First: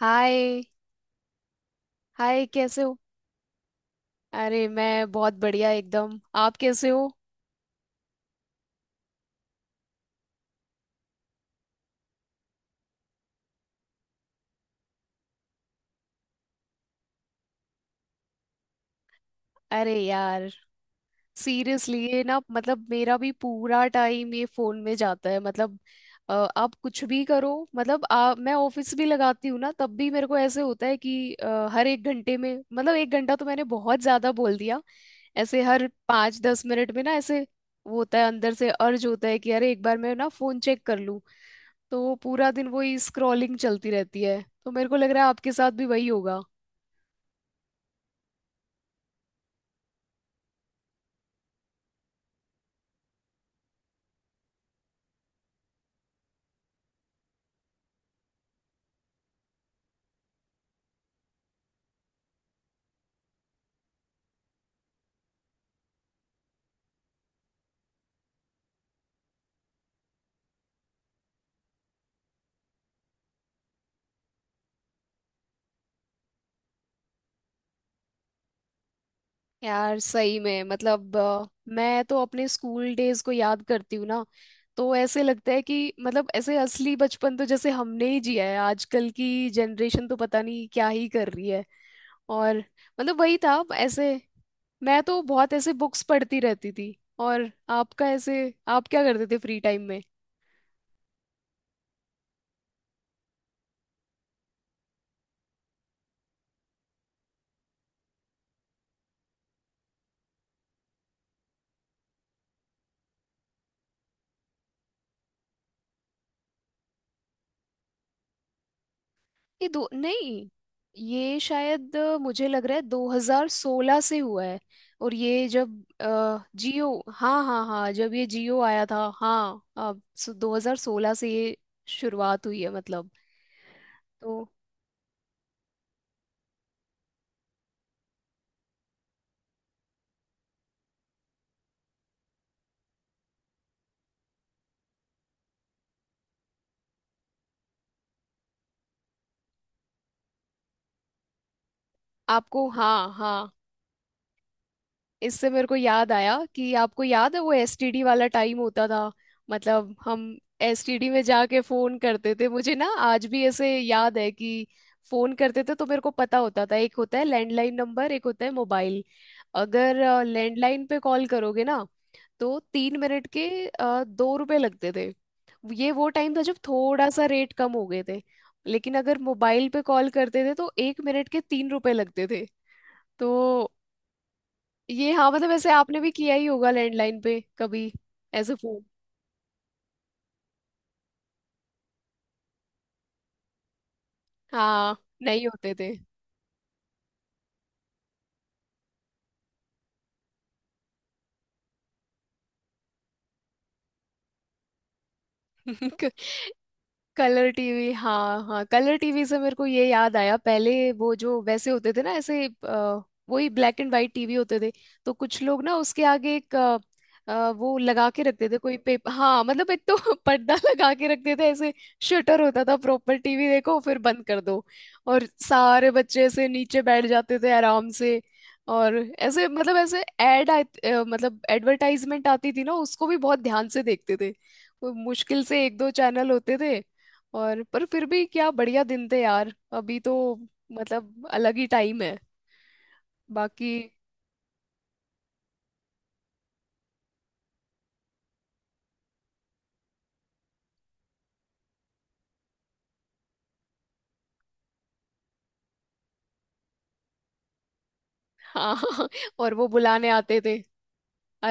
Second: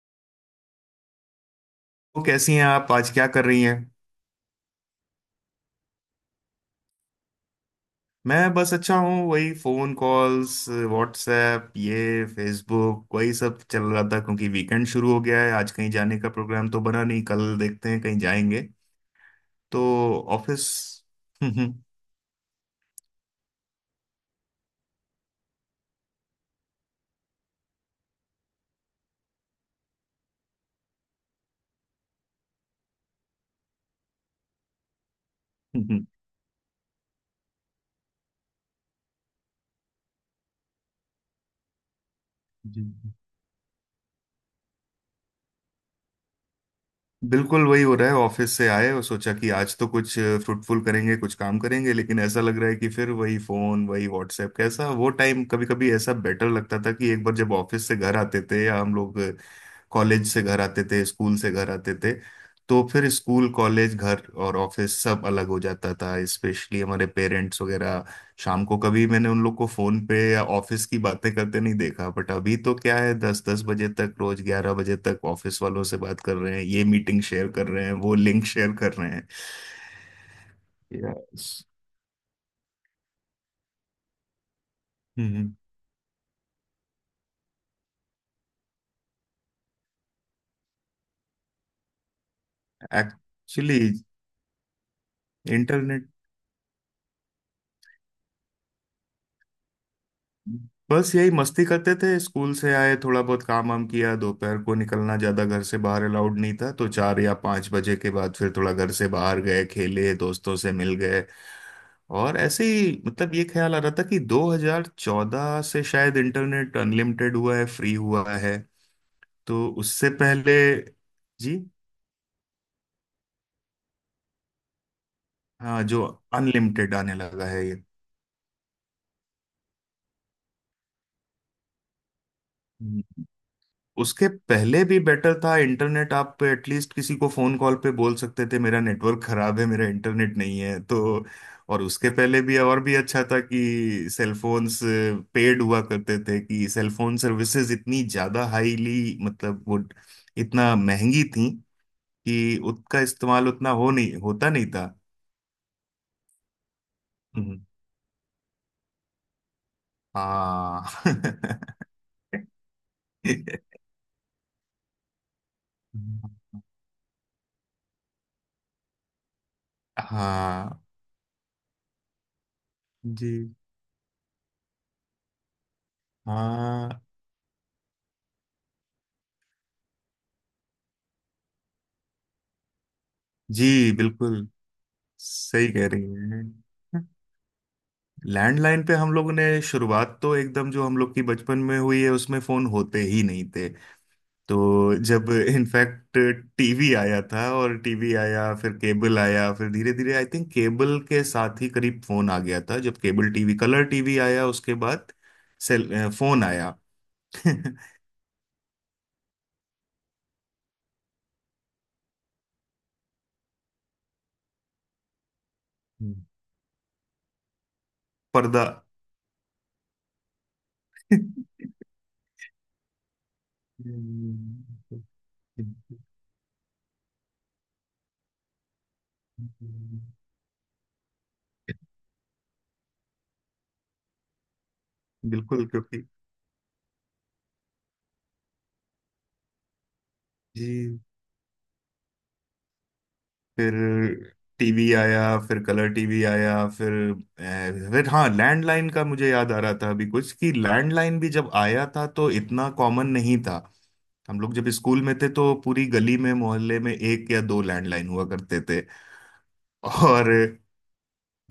हाय। तो हाय कैसी हैं कैसे आप, हो। आज क्या कर रही हैं? अरे मैं बहुत बढ़िया एकदम। आप कैसे हो। मैं बस अच्छा हूँ, वही फोन कॉल्स, व्हाट्सएप, ये फेसबुक, वही सब चल रहा था क्योंकि वीकेंड शुरू हो गया है। आज कहीं जाने का प्रोग्राम तो बना नहीं, कल देखते हैं कहीं जाएंगे। तो अरे यार ऑफिस। सीरियसली ये ना मतलब मेरा भी पूरा टाइम ये फोन में जाता है मतलब आप कुछ भी करो मतलब मैं ऑफिस भी लगाती हूँ ना तब भी मेरे को ऐसे होता है कि हर 1 घंटे में मतलब 1 घंटा तो मैंने बहुत ज्यादा बोल दिया। ऐसे हर पाँच दस मिनट में ना ऐसे वो होता है अंदर से अर्ज होता है कि अरे एक बार मैं ना फोन चेक कर लूं। तो पूरा दिन जी, वही स्क्रॉलिंग चलती रहती है तो मेरे को लग रहा है आपके साथ भी वही होगा। बिल्कुल वही हो रहा है। ऑफिस से आए और सोचा कि आज तो कुछ फ्रूटफुल करेंगे, कुछ काम करेंगे, लेकिन ऐसा लग रहा है कि फिर वही फोन, वही व्हाट्सएप। कैसा वो टाइम कभी कभी ऐसा बेटर लगता था कि एक बार जब ऑफिस से घर आते थे, या हम लोग कॉलेज से घर आते थे, स्कूल से घर आते थे, तो फिर स्कूल, कॉलेज, घर और ऑफिस सब अलग हो जाता था। स्पेशली हमारे पेरेंट्स वगैरह, शाम को कभी मैंने उन लोग को फोन पे या ऑफिस की बातें करते नहीं देखा। बट अभी तो क्या है, दस दस बजे तक रोज, 11 बजे तक ऑफिस वालों से बात कर रहे हैं, ये मीटिंग शेयर कर रहे हैं, वो लिंक शेयर कर रहे हैं। यार सही में मतलब यस। मैं तो अपने स्कूल डेज को याद करती हूँ ना। तो ऐसे लगता हम्म। है कि मतलब ऐसे असली बचपन तो जैसे हमने ही जिया है। आजकल की जनरेशन तो पता नहीं क्या ही कर रही है। और मतलब वही था एक्चुअली। ऐसे। मैं तो बहुत ऐसे बुक्स इंटरनेट। पढ़ती रहती थी। और आपका ऐसे आप क्या करते थे फ्री टाइम में। बस यही मस्ती करते थे, स्कूल से आए, थोड़ा बहुत काम वाम किया, दोपहर को निकलना ज्यादा घर से बाहर अलाउड नहीं था, तो 4 या 5 बजे के बाद फिर थोड़ा घर से बाहर गए, खेले, दोस्तों से मिल गए। और ऐसे ही मतलब ये ख्याल आ रहा था कि 2014 से शायद इंटरनेट अनलिमिटेड हुआ है, फ्री हुआ है। तो ये दो उससे नहीं। पहले। ये जी। शायद मुझे लग रहा है 2016 से हुआ है। और ये जब हाँ जो जियो अनलिमिटेड आने हाँ लगा हाँ है। हाँ जब ये जियो आया था हाँ। अब सो 2016 से ये शुरुआत हुई है ये मतलब। उसके तो पहले भी बेटर था इंटरनेट, आप एटलीस्ट किसी को फोन कॉल पे बोल सकते थे, मेरा नेटवर्क खराब है, मेरा इंटरनेट नहीं है। तो और उसके पहले भी और भी अच्छा था कि सेलफोन्स पेड हुआ करते थे, कि सेलफोन सर्विसेज इतनी ज्यादा हाईली मतलब वो इतना महंगी थी कि आपको हाँ उसका इस्तेमाल हाँ उतना हो नहीं होता, नहीं था। इससे मेरे को याद आया कि आपको याद है वो हम्म। एसटीडी वाला टाइम होता था। मतलब हम हाँ। एसटीडी में जाके फोन करते थे। मुझे ना आज भी ऐसे याद है कि फोन करते थे तो मेरे को पता होता था एक होता है लैंडलाइन नंबर एक होता है मोबाइल। अगर हाँ। लैंडलाइन पे कॉल करोगे ना तो 3 मिनट जी। के 2 रुपए लगते थे। ये वो टाइम था जब हाँ। थोड़ा सा रेट कम हो गए थे। लेकिन अगर मोबाइल पे कॉल करते थे तो 1 मिनट के 3 रुपए लगते थे। तो जी बिल्कुल, ये हाँ मतलब सही ऐसे कह आपने रही भी किया हैं। ही होगा लैंडलाइन पे कभी। ऐसे लैंडलाइन फोन पे हम लोगों ने शुरुआत, तो एकदम जो हम लोग की बचपन में हुई है उसमें फोन होते ही नहीं थे। तो हाँ जब नहीं होते थे। इनफैक्ट टीवी आया था, और टीवी आया फिर केबल आया, फिर धीरे धीरे आई थिंक केबल के साथ ही करीब फोन आ गया था। जब केबल टीवी, कलर टीवी आया, उसके बाद फोन आया। कलर टीवी हाँ हाँ कलर टीवी से मेरे को ये याद आया पहले वो जो वैसे होते थे ना ऐसे वही ब्लैक एंड वाइट टीवी होते थे। तो कुछ लोग ना उसके आगे एक वो लगा के रखते थे पर्दा। कोई पेपर हाँ मतलब एक तो पर्दा लगा के रखते थे ऐसे। शटर होता था प्रॉपर टीवी देखो फिर बंद कर दो। और सारे बच्चे ऐसे नीचे बैठ जाते थे आराम से। और ऐसे मतलब ऐसे एड मतलब एडवर्टाइजमेंट आती थी ना उसको भी बहुत ध्यान से देखते थे। वो मुश्किल से बिल्कुल एक दो क्योंकि। चैनल होते थे। और पर फिर भी क्या बढ़िया दिन थे यार। अभी तो जी। मतलब अलग ही टाइम है बाकी। फिर टीवी आया, फिर कलर टीवी आया, फिर फिर हाँ लैंडलाइन का मुझे याद आ रहा था अभी कुछ, कि लैंडलाइन भी जब आया था तो इतना कॉमन नहीं था। हम लोग जब स्कूल में थे तो पूरी गली में, मोहल्ले में एक या दो लैंडलाइन हुआ करते हाँ थे। और वो बुलाने और आते थे।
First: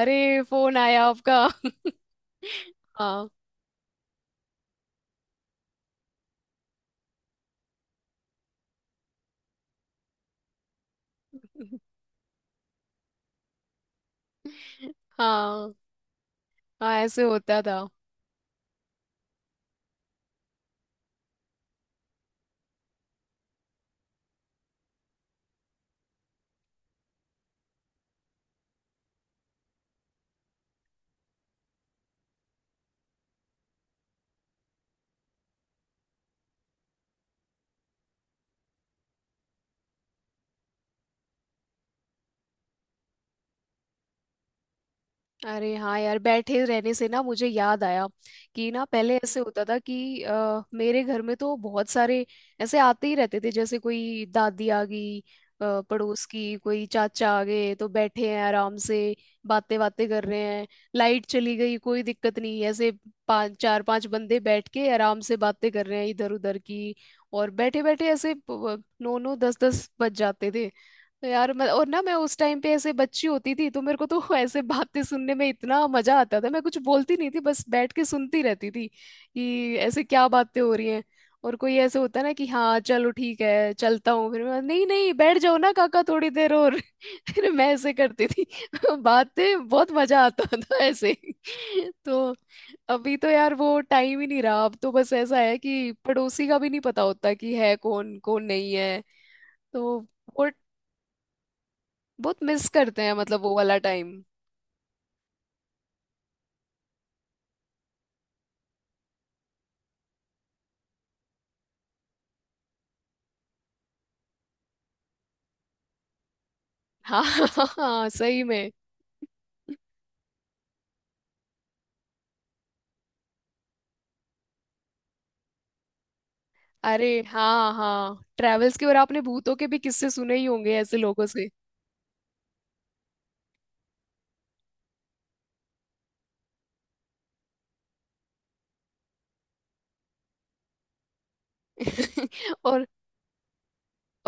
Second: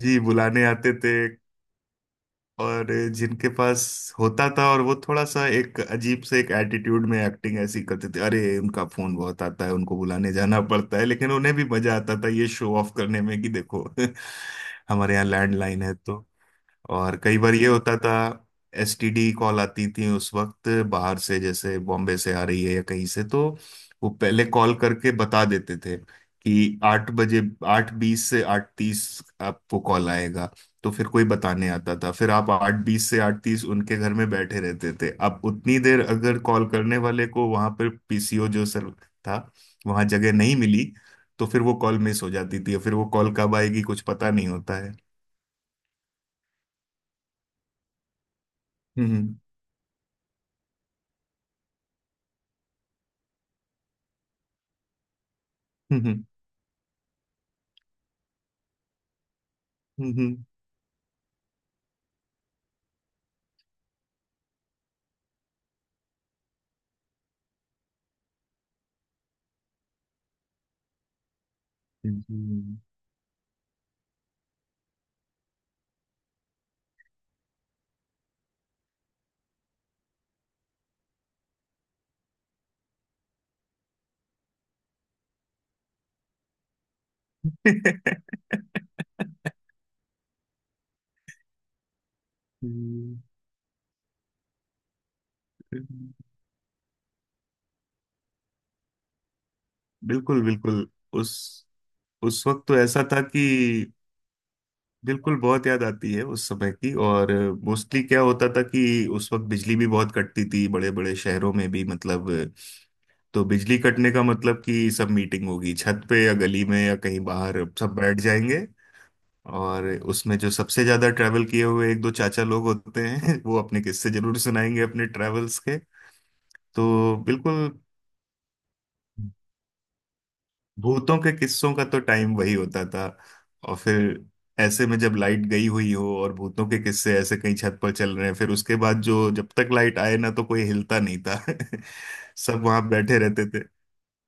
जी, बुलाने फोन आते आया थे। आपका और हाँ जिनके पास होता था, और वो थोड़ा सा एक अजीब से एक एटीट्यूड में एक्टिंग ऐसी करते थे, अरे उनका फोन बहुत आता है, उनको बुलाने जाना पड़ता है, लेकिन उन्हें भी मजा आता था ये शो ऑफ करने में कि देखो हमारे यहाँ हाँ लैंडलाइन है। तो हाँ और ऐसे कई बार होता ये था। होता था, एसटीडी कॉल आती थी उस वक्त बाहर से, जैसे बॉम्बे से आ रही है या कहीं से, तो वो पहले कॉल करके बता देते थे कि 8 बजे, 8:20 से 8:30 आपको कॉल आएगा। तो फिर कोई बताने आता था, फिर आप 8:20 से 8:30 उनके घर में बैठे रहते थे। अब उतनी देर अगर कॉल करने वाले को वहां पर पीसीओ जो सर था, वहां जगह नहीं मिली, तो फिर वो कॉल मिस हो जाती थी, और फिर वो कॉल कब आएगी कुछ पता नहीं होता है। अरे हाँ यार बैठे रहने से ना मुझे याद आया कि ना हम्म। पहले हम्म। ऐसे होता था कि मेरे घर में तो बहुत सारे ऐसे आते ही रहते थे जैसे कोई दादी आ गई हम्म। पड़ोस हम्म। की कोई चाचा आ गए तो बैठे हैं आराम से। बातें बातें कर हम्म। रहे हैं। लाइट चली गई कोई दिक्कत नहीं ऐसे। पांच चार पांच बंदे बैठ के आराम से बातें कर रहे हैं इधर उधर की। और बैठे बैठे ऐसे नौ नौ दस दस बज जाते थे। तो यार मैं और ना मैं उस टाइम पे हम्म। ऐसे बच्ची होती थी तो मेरे को तो ऐसे बातें सुनने में इतना मजा आता था। मैं कुछ बोलती नहीं थी बस बैठ के सुनती रहती थी कि ऐसे क्या बातें हो रही हैं। और कोई ऐसे होता है ना कि हाँ चलो ठीक है चलता हूँ फिर मैं नहीं नहीं बैठ जाओ ना काका थोड़ी देर और फिर मैं ऐसे करती थी। बातें बहुत मजा आता था ऐसे तो अभी हम्म। तो यार वो टाइम ही नहीं रहा। अब तो बस ऐसा है कि पड़ोसी का भी नहीं पता होता कि है कौन कौन नहीं है तो बिल्कुल, वो बिल्कुल। उस बहुत उस वक्त मिस तो करते ऐसा हैं था कि मतलब वो वाला टाइम। बिल्कुल बहुत याद आती है उस समय की। और मोस्टली क्या होता था कि उस वक्त बिजली भी बहुत कटती थी, बड़े बड़े शहरों में भी मतलब। तो बिजली कटने का मतलब कि सब मीटिंग होगी, छत पे या गली में या कहीं हाँ बाहर सब हाँ बैठ सही जाएंगे। में। और उसमें जो सबसे ज्यादा ट्रैवल किए हुए एक दो चाचा लोग होते हैं वो अपने किस्से जरूर सुनाएंगे अपने ट्रैवल्स के। अरे तो हाँ बिल्कुल, हाँ ट्रेवल्स के और आपने भूतों के भी किस्से सुने ही होंगे ऐसे भूतों लोगों के से। किस्सों का तो टाइम वही होता था। और फिर ऐसे में जब लाइट गई हुई हो और भूतों के किस्से ऐसे कहीं छत पर चल रहे हैं, फिर उसके बाद जो, जब तक लाइट आए ना तो कोई हिलता नहीं था। सब और वहां बैठे रहते थे।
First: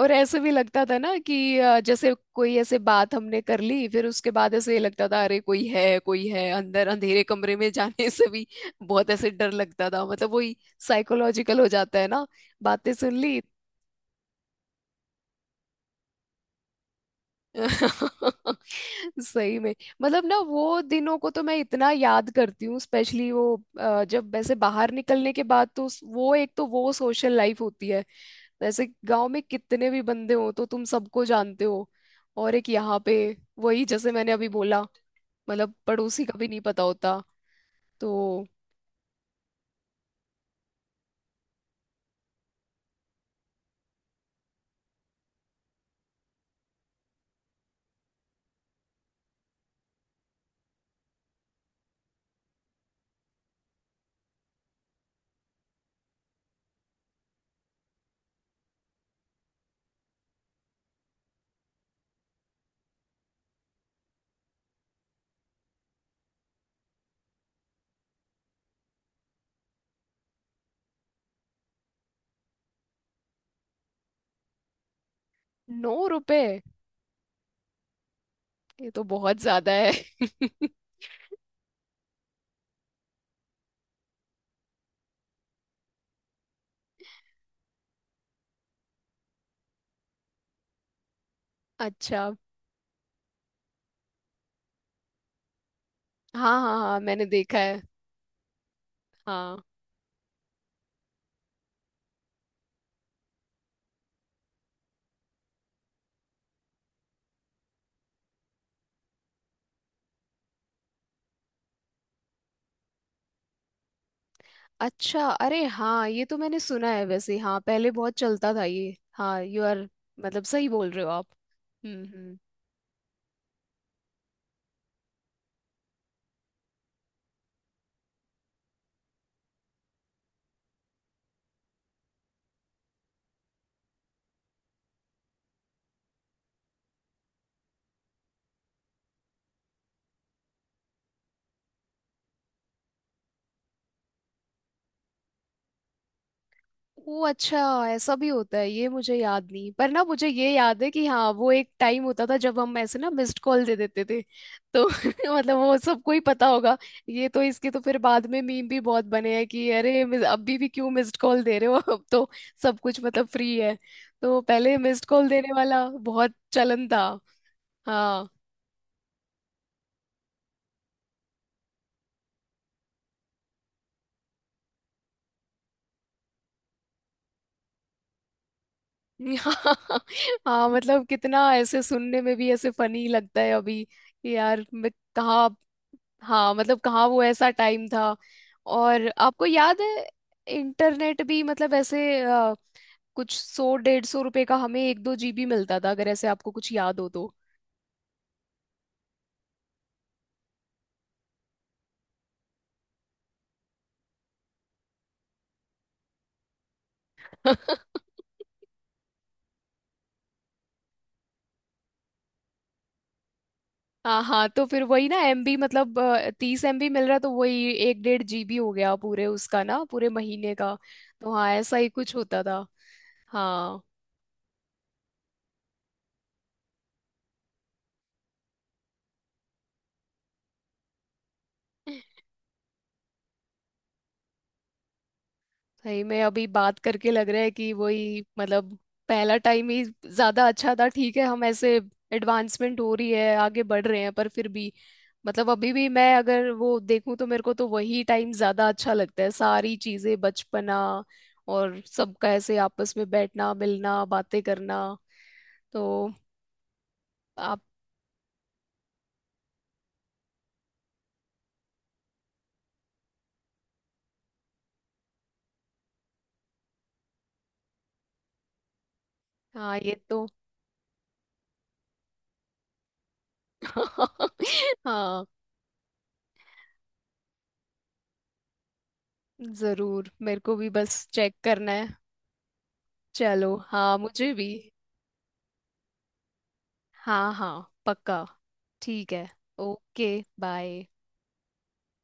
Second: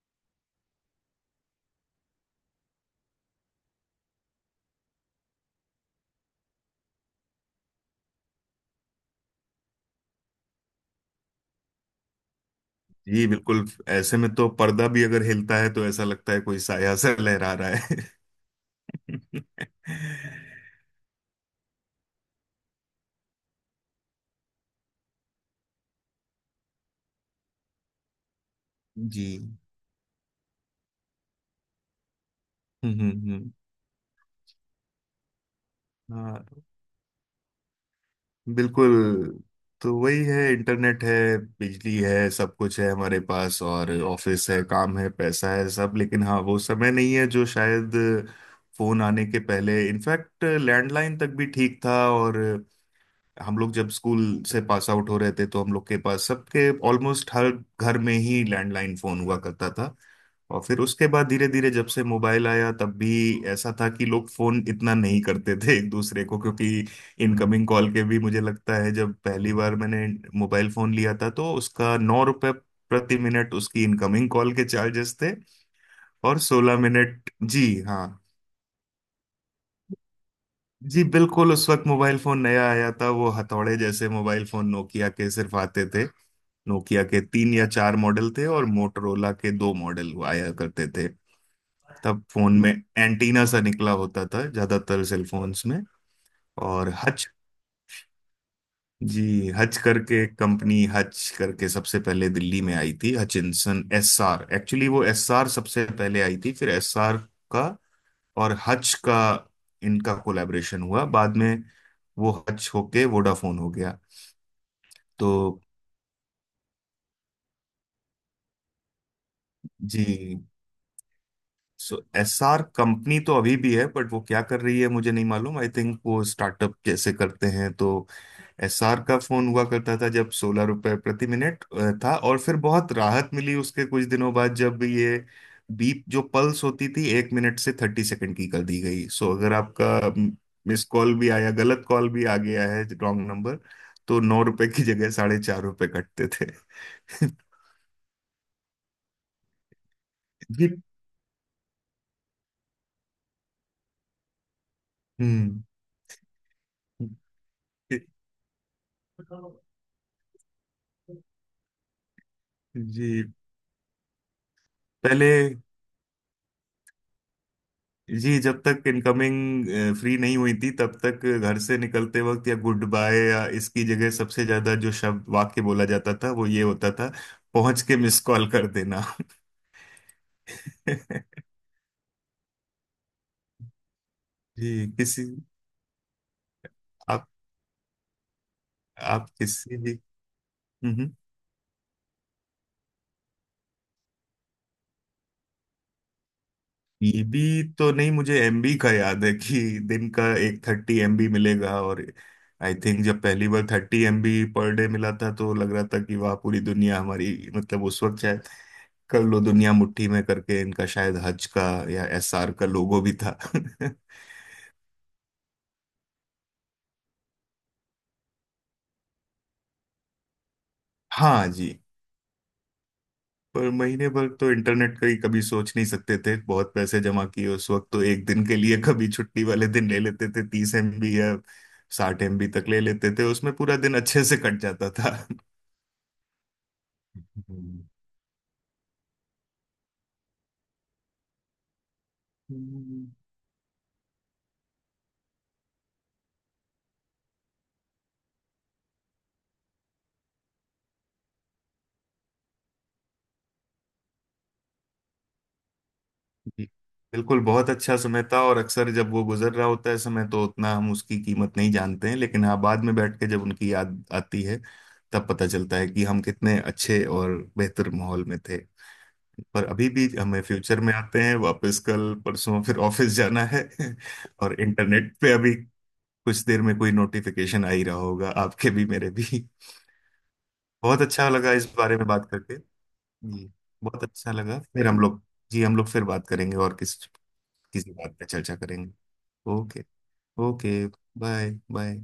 और ऐसे भी लगता था ना कि जैसे कोई ऐसे बात हमने कर ली फिर उसके बाद ऐसे लगता था अरे कोई है अंदर अंधेरे कमरे में जाने से भी बहुत ऐसे डर लगता था मतलब वही साइकोलॉजिकल हो जाता है ना। बातें सुन जी ली। बिल्कुल, ऐसे में तो पर्दा भी अगर हिलता है तो ऐसा लगता है कोई साया सा लहरा रहा है। सही में। मतलब ना वो दिनों को तो मैं इतना याद करती हूँ स्पेशली वो जब वैसे बाहर निकलने के बाद तो वो एक तो वो सोशल लाइफ होती है। वैसे जी। गांव में कितने भी बंदे हो तो तुम सबको जानते हो। और एक यहाँ हम्म। हम्म। पे हम्म। वही जैसे मैंने अभी बोला। मतलब पड़ोसी का हाँ, भी नहीं पता होता। तो बिल्कुल। तो वही है, इंटरनेट है, बिजली है, सब कुछ है हमारे पास, और ऑफिस है, काम है, पैसा है, सब। लेकिन हाँ, वो समय नहीं है जो शायद फोन आने के पहले, इनफैक्ट लैंडलाइन तक भी ठीक था, और हम लोग जब स्कूल से पास आउट हो रहे थे, तो हम लोग के पास सबके ऑलमोस्ट हर घर में ही लैंडलाइन फोन हुआ करता था। और फिर उसके बाद धीरे धीरे जब से मोबाइल आया, तब भी ऐसा था कि लोग फोन इतना नहीं करते थे एक दूसरे को, क्योंकि इनकमिंग कॉल के भी मुझे लगता है जब पहली बार मैंने मोबाइल फोन लिया था तो उसका 9 रुपए प्रति मिनट उसकी इनकमिंग कॉल के चार्जेस थे। नौ और रुपए। 16 मिनट, जी हाँ। ये तो बहुत ज्यादा है। जी बिल्कुल, उस वक्त मोबाइल फोन नया आया था, वो हथौड़े जैसे मोबाइल फोन नोकिया के सिर्फ आते थे। नोकिया के 3 या 4 मॉडल थे और मोटरोला के 2 मॉडल आया करते थे। अच्छा। तब फोन में एंटीना सा निकला होता था ज्यादातर सेलफोन्स में। हाँ हाँ और हाँ मैंने हच। देखा है। जी, हाँ हच करके कंपनी, हच करके सबसे पहले दिल्ली में आई थी। हचिंसन एस आर एक्चुअली, वो एस आर सबसे पहले आई थी, फिर एस आर का और हच का इनका कोलैबोरेशन हुआ बाद में, वो हच होके वोडाफोन हो गया। अच्छा तो अरे हाँ ये तो मैंने सुना है वैसे हाँ पहले बहुत चलता था ये हाँ यू आर। जी, मतलब सही बोल रहे हो आप। So hmm hmm S R company तो अभी भी है, बट वो क्या कर रही है मुझे नहीं मालूम, आई थिंक वो स्टार्टअप जैसे करते हैं। तो एसआर का फोन हुआ करता था जब 16 रुपए प्रति मिनट था। और फिर बहुत राहत मिली उसके कुछ दिनों बाद जब ये बीप जो पल्स होती थी 1 मिनट से 30 सेकंड की कर दी गई। सो अगर आपका मिस कॉल भी आया, गलत कॉल भी आ गया है, रॉन्ग नंबर, तो 9 रुपए की जगह 4.5 रुपए कटते थे। वो अच्छा। ऐसा भी होता है ये मुझे याद नहीं पर ना मुझे ये जी। याद है कि हाँ वो एक टाइम होता था जब हम ऐसे ना मिस्ड कॉल दे देते थे। तो मतलब हम्म। वो सबको ही पता होगा। ये तो इसके तो फिर बाद में मीम भी बहुत बने हैं कि अरे अभी भी क्यों मिस्ड कॉल दे रहे हो अब तो सब कुछ जी मतलब फ्री है। तो पहले मिस्ड कॉल देने पहले। वाला बहुत चलन था। हाँ जी, जब तक इनकमिंग फ्री नहीं हुई थी, तब तक घर से निकलते वक्त, या गुड बाय या इसकी जगह सबसे ज्यादा जो शब्द वाक्य बोला जाता था वो ये होता था, पहुंच के मिस कॉल कर देना। हाँ हाँ मतलब कितना ऐसे सुनने में भी ऐसे फनी लगता है अभी कि यार जी। मैं किसी कहाँ। हाँ मतलब कहाँ वो आप। ऐसा टाइम था। और आप आपको किसी याद भी। है हम्म। इंटरनेट भी मतलब ऐसे कुछ सौ 150 रुपए का हमें एक दो जीबी मिलता था अगर ऐसे आपको कुछ याद हो तो। एबी तो नहीं, मुझे एमबी का याद है कि दिन का एक 30 एमबी मिलेगा, और आई थिंक जब पहली बार 30 एमबी पर डे मिला था तो लग रहा था कि वाह पूरी दुनिया हमारी, मतलब उस वक्त शायद कर लो दुनिया मुट्ठी में, करके इनका शायद हज का या एसआर का लोगो भी था। हाँ हाँ तो फिर वही ना एमबी मतलब 30 एमबी मिल रहा है तो वही एक डेढ़ जीबी हो गया पूरे उसका ना पूरे महीने का। तो हाँ। हाँ जी, ऐसा ही कुछ होता था। पर हाँ महीने भर तो इंटरनेट का ही कभी सोच नहीं सकते थे, बहुत पैसे जमा किए उस वक्त तो, एक दिन के लिए कभी छुट्टी वाले दिन ले लेते थे 30 एमबी या 60 एमबी तक ले लेते थे, उसमें पूरा दिन अच्छे से कट जाता था। भाई मैं अभी बात करके लग रहा है कि वही मतलब पहला टाइम ही ज्यादा अच्छा था। ठीक है हम ऐसे एडवांसमेंट हो रही हम्म। है आगे बढ़ रहे हैं। पर फिर भी मतलब अभी भी मैं अगर वो देखूं तो मेरे को तो वही टाइम ज्यादा अच्छा लगता है। सारी चीजें बचपना और सबका ऐसे आपस में बैठना मिलना बातें करना। तो जी। बिल्कुल, आप बहुत अच्छा समय था, और अक्सर जब वो गुजर रहा होता है समय तो उतना हम उसकी कीमत नहीं जानते हैं, लेकिन हाँ बाद में बैठ के जब उनकी याद आती है, तब पता चलता है कि हम कितने अच्छे और बेहतर माहौल में थे। पर हाँ अभी ये भी तो हमें फ्यूचर में आते हैं, वापस कल परसों फिर ऑफिस जाना है। और इंटरनेट हाँ पे अभी कुछ देर में कोई नोटिफिकेशन आ ही रहा होगा, आपके भी मेरे भी। जरूर मेरे को भी बहुत बस अच्छा चेक लगा इस करना है। बारे में बात करके। जी, चलो हाँ बहुत अच्छा मुझे भी लगा। फिर हम लोग, जी हम लोग फिर बात करेंगे और किस, हाँ हाँ किसी बात पक्का पे चर्चा करेंगे। ठीक है okay. Okay bye. Okay. Bye. Bye.